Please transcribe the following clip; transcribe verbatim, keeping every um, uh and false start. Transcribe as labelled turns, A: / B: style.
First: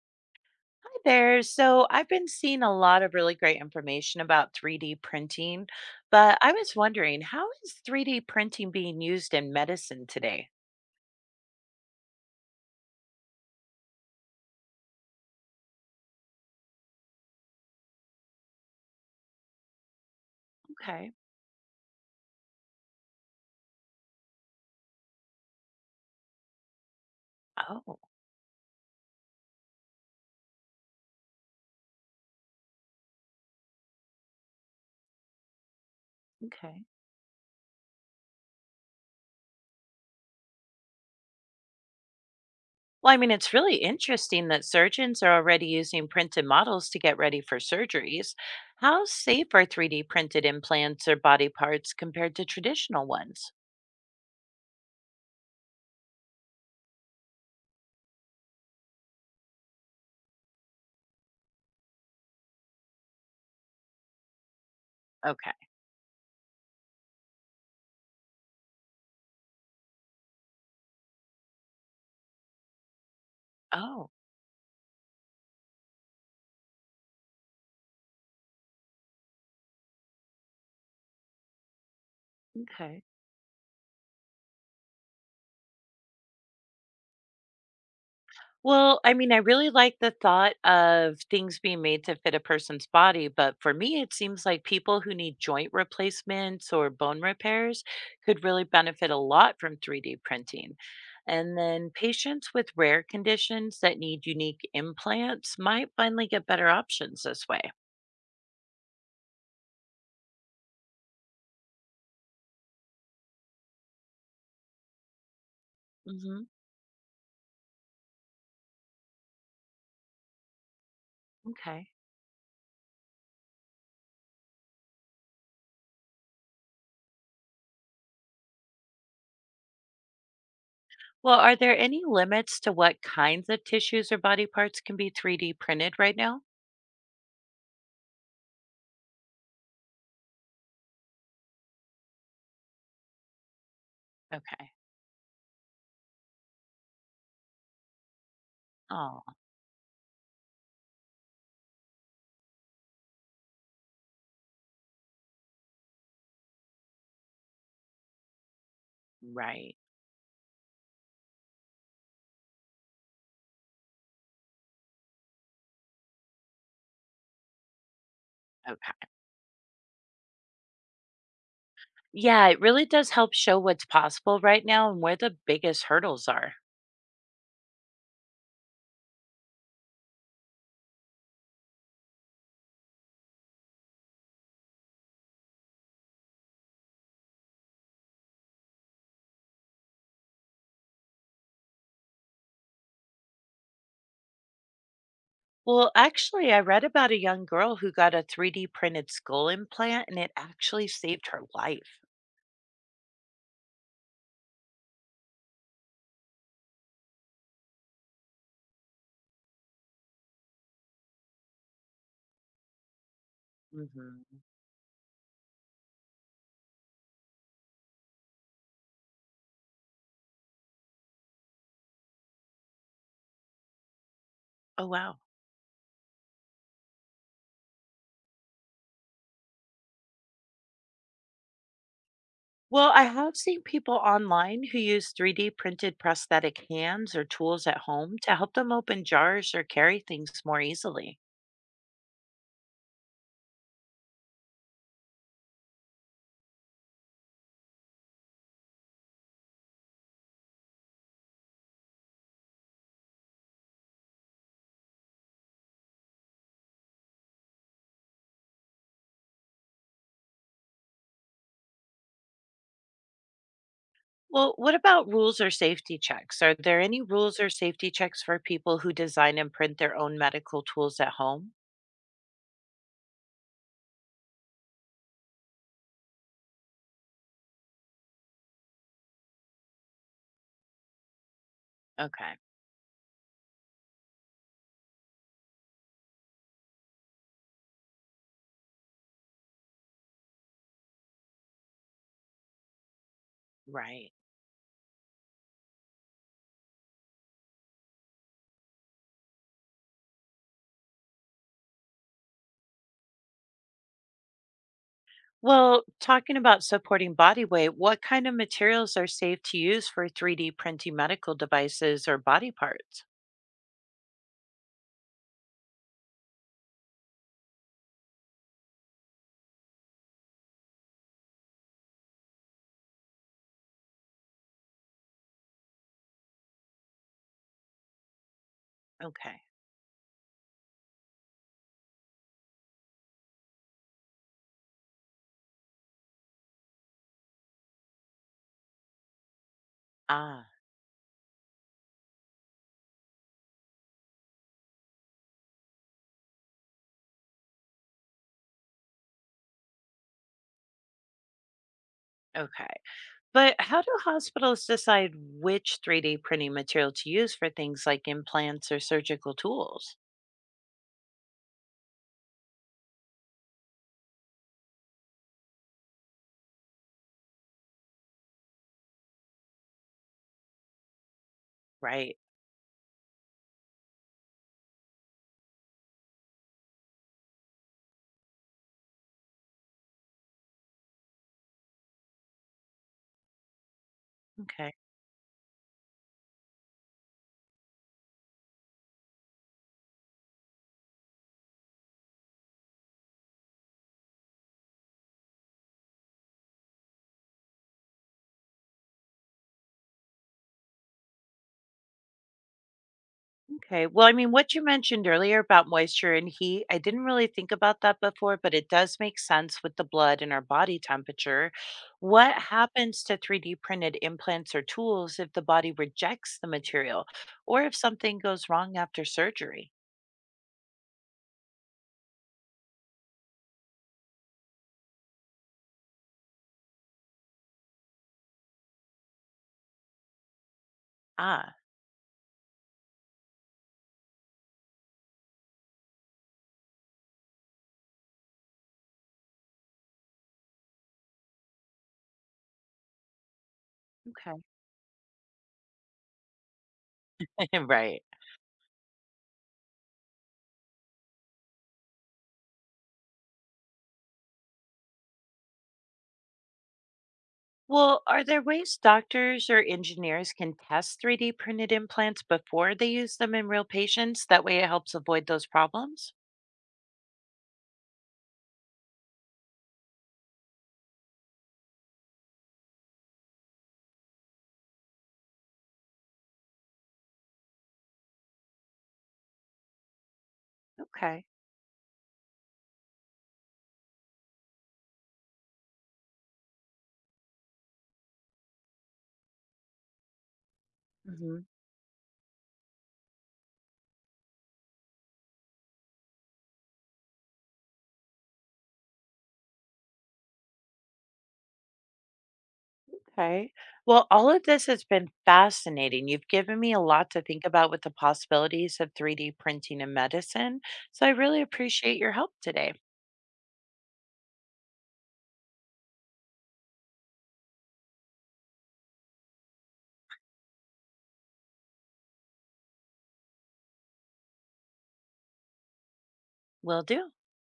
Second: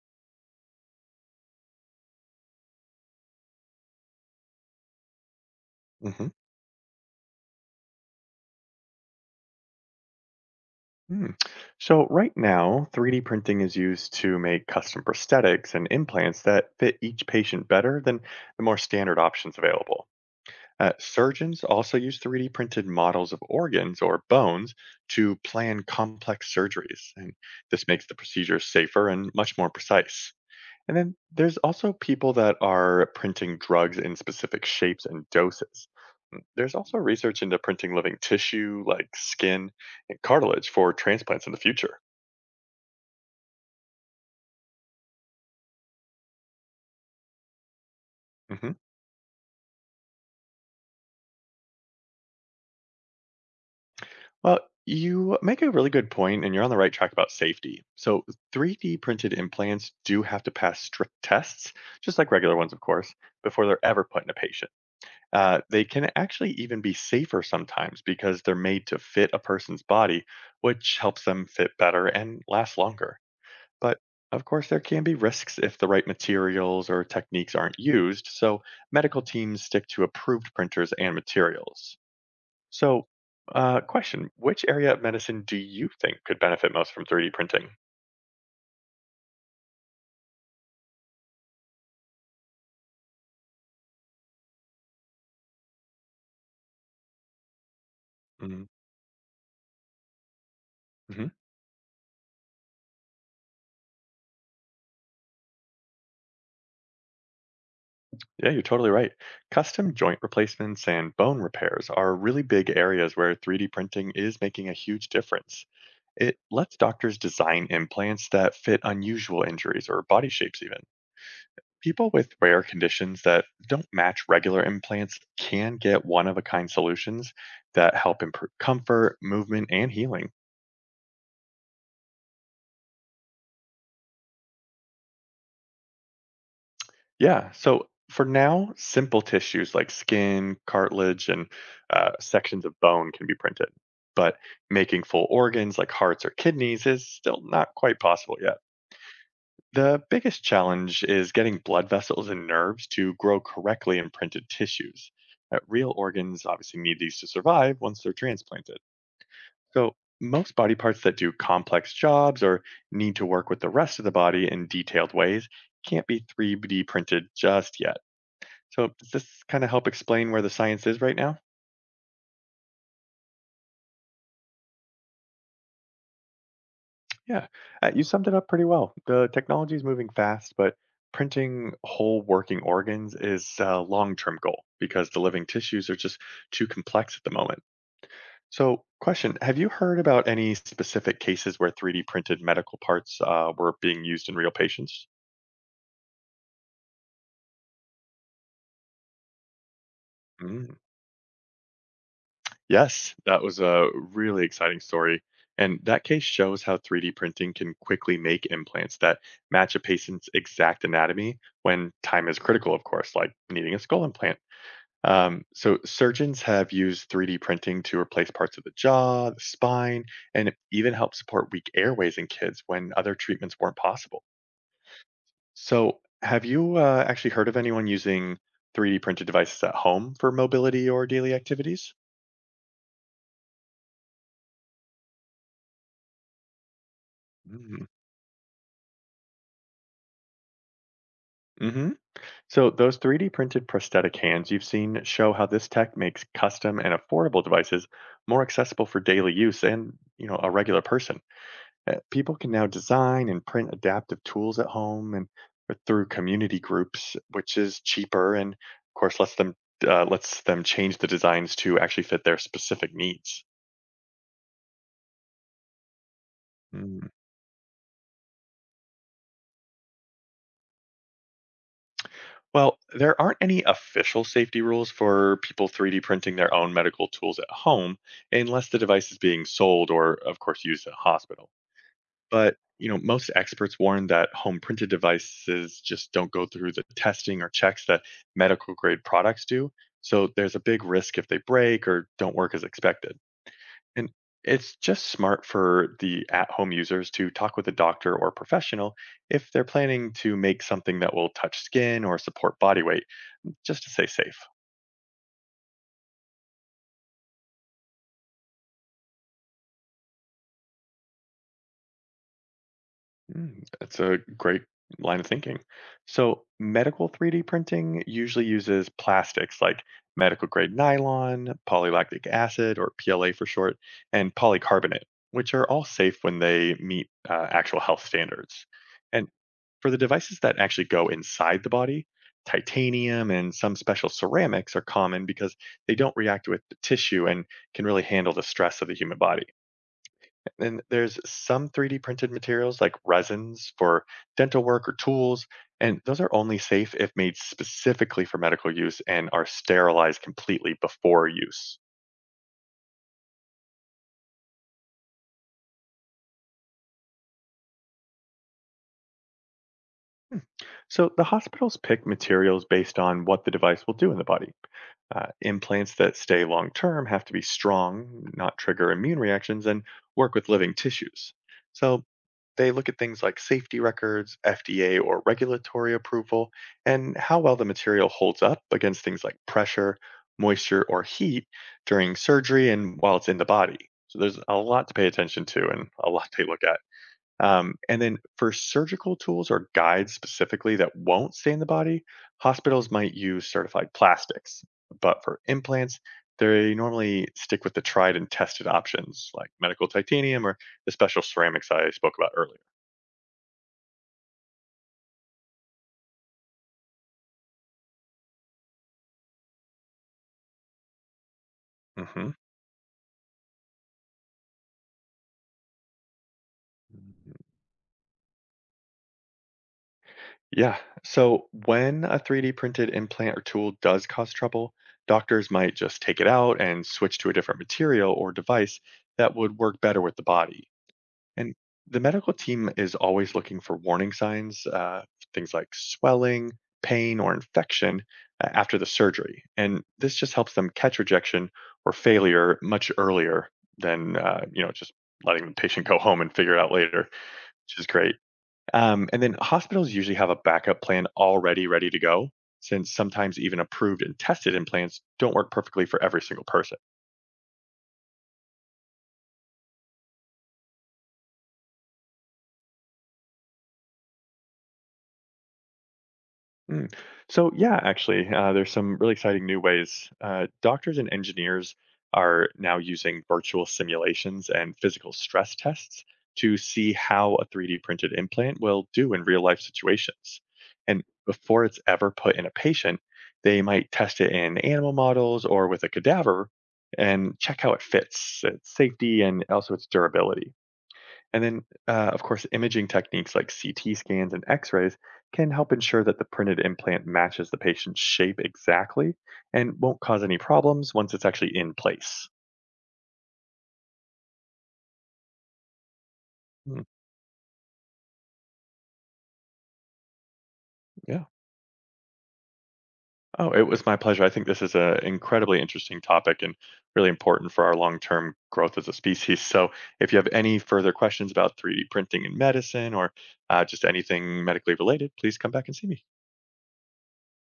A: Hi there. So I've been seeing a lot of really great information about three D printing,
B: Mm-hmm.
A: but I was wondering, how is three D printing being used in medicine today?
B: hmm So, right now, three D printing is used to make custom prosthetics and implants that fit each patient better than the more standard options available. Uh,
A: Okay.
B: surgeons also use three D printed models of organs or bones to plan complex surgeries, and this
A: Oh,
B: makes the procedure safer and much more precise. And then there's also people that are printing drugs in specific shapes and doses. Mm, There's
A: okay.
B: also research into printing living tissue like skin and cartilage for transplants in the future.
A: Well, I mean, it's really interesting that surgeons are already using printed models to get ready for surgeries.
B: hmm
A: How safe are three D printed implants or body parts compared to traditional ones?
B: Well, you make a really good point and you're on the right track about safety. So, three D printed implants do have to pass strict tests, just like regular ones, of course, before they're ever put in a patient.
A: Okay.
B: Uh, they can actually even be safer sometimes because they're made to fit a person's body, which helps them fit better and last longer. But
A: Oh,
B: of course, there can be risks if the right materials or techniques aren't used, so medical teams stick to approved printers and materials.
A: okay.
B: So, uh, question: Which area of medicine do you think could benefit most from three D printing?
A: Well, I mean, I really like the thought of things being made to fit a person's body, but for me, it seems like people who need joint replacements or bone repairs could really
B: Mhm.
A: benefit a lot from three D printing. And then patients with rare conditions that need unique implants might finally get better options this way.
B: Yeah, you're totally right. Custom joint replacements and bone repairs are really big areas where three D printing is making a huge difference. It
A: hmm
B: lets doctors design implants that fit unusual injuries or body shapes, even.
A: Okay.
B: People with rare conditions that don't match regular implants can get one of a kind solutions that help improve comfort, movement, and healing.
A: Well, are there any limits to what kinds of tissues or body parts can be three D printed right now?
B: Yeah. So for now, simple tissues like skin, cartilage, and uh, sections of bone can be printed. But
A: Okay.
B: making full organs like hearts or kidneys is still not quite possible yet.
A: Oh,
B: The biggest challenge is getting blood vessels and nerves to grow correctly in printed tissues. Uh, real organs obviously need these to survive once they're transplanted.
A: right.
B: So, most body parts that do complex jobs or need to work with the rest of the body in detailed ways can't be three D printed just yet. So
A: Okay.
B: does this kind of help explain where the science is right now?
A: Yeah, it really does help show what's possible right now and where the biggest hurdles are.
B: Yeah, uh, you summed it up pretty well. The technology is moving fast, but printing whole working organs is a long-term goal because the living tissues are just too complex at the moment. So, question: Have you heard about any specific cases where three D printed medical parts uh, were being used in real patients?
A: Well, actually, I read about a young girl who got a three D printed skull implant and it actually saved her life.
B: Yes, that was a really exciting story. And that case shows how three D printing can quickly make implants that match a patient's exact anatomy when time is critical, of course, like needing a skull
A: hmm
B: implant. Um, so, surgeons have used three D printing to replace parts of the jaw, the spine, and it even help support weak airways in kids when other treatments weren't possible.
A: Oh, wow.
B: So, have you uh, actually heard of anyone using three D printed devices at home for mobility or daily activities?
A: Well, I have seen people online who use three D printed prosthetic hands or tools at
B: Mm-hmm.
A: home to help them open jars or carry things more easily.
B: So, those three D printed prosthetic hands you've seen show how this tech makes custom and affordable devices more accessible for daily use and, you know, a regular person. Uh, People can now design and print adaptive tools at home and through community groups, which is cheaper and, of course, lets them uh, lets them change the designs to actually fit their specific needs.
A: Well, what about rules or safety checks? Are there any
B: Hmm.
A: rules or safety checks for people who design and print their own medical tools at home?
B: Well, there aren't any official safety rules for people three D printing their own medical tools at home unless the device is being sold or, of course, used at a hospital.
A: Okay.
B: But, you know, most experts warn that home printed devices just don't go through the testing or checks that medical grade products do. So there's a big risk if they break or don't work as expected. And
A: Right.
B: it's just smart for the at home users to talk with a doctor or professional if they're planning to make something that will touch skin or support body weight just to stay safe.
A: Well, talking about supporting body weight, what kind of materials are safe to use for three D printing medical devices or body parts?
B: Mm, that's a great line of thinking. So, medical three D printing usually uses plastics like medical grade nylon, polylactic acid, or P L A for short, and polycarbonate, which are all safe when they meet uh, actual health standards. And
A: Okay.
B: for the devices that actually go inside the body, titanium and some special ceramics are common because they don't react with the tissue and can really handle the stress of the human body.
A: Ah,
B: And there's some three D printed materials like resins for dental work or tools, and those are only safe if made specifically for medical use and are sterilized completely before use.
A: okay. But how do hospitals decide which three D printing material to use for things like implants or surgical tools?
B: So the hospitals pick materials based on what the device will do in the body. Uh, implants that stay long term have to be strong, not trigger immune reactions, and work with living tissues. So
A: Right.
B: they look at things like safety records, F D A or regulatory approval, and how well the material holds up against things like pressure, moisture, or heat during surgery and while it's in the body. So there's a
A: Okay.
B: lot to pay attention to and a lot to look at. Um, and then for surgical tools or guides specifically that won't stay in the body, hospitals might use certified plastics. But for implants, they normally stick with the tried and tested options like medical titanium or the special ceramics I spoke about earlier.
A: Okay. Well, I mean, what you mentioned earlier about moisture and heat, I didn't really think about that before, but it does make sense with the blood and our body temperature. What
B: hmm
A: happens to three D printed implants or tools if the body rejects the material or if something goes wrong after surgery?
B: Yeah. So when a three D printed implant or tool does cause trouble, doctors might just take it out and switch to a different material or device that would work better with the body. And
A: Ah,
B: the medical team is always looking for warning signs, uh, things like swelling, pain, or infection uh, after the surgery. And this just helps them catch rejection or failure much earlier than
A: okay.
B: uh, you know just letting the patient go home and figure it out later, which is
A: right.
B: great. Um, and then hospitals usually have a backup plan already ready to go, since sometimes even approved and tested implants don't work perfectly for every single person.
A: Well, are there ways doctors or engineers can test three D printed implants before they use them in real patients? That way it helps avoid those problems?
B: Mm. So yeah, actually, uh, there's some really exciting new ways. Uh, doctors and engineers are now using virtual simulations and physical stress tests to see how a three D printed implant will do in real life situations. And
A: Okay.
B: before it's ever put in a patient, they might test it in animal models or with a cadaver and check how it fits, its safety, and also its durability.
A: Hmm.
B: And then, uh, of course, imaging techniques like C T scans and x rays can help ensure that the printed implant matches the patient's shape exactly and won't cause any problems once it's actually in place.
A: Okay. Well, all of this has been fascinating. You've given me a
B: Mm,
A: lot to think about with the possibilities of three D printing in medicine. So I
B: Yeah.
A: really appreciate your help today.
B: Oh, it was my pleasure. I think this is an incredibly interesting topic and really important for our long term growth as a species. So, if you have any further questions about three D printing in medicine or uh, just anything medically related, please come back and see me.
A: Will do.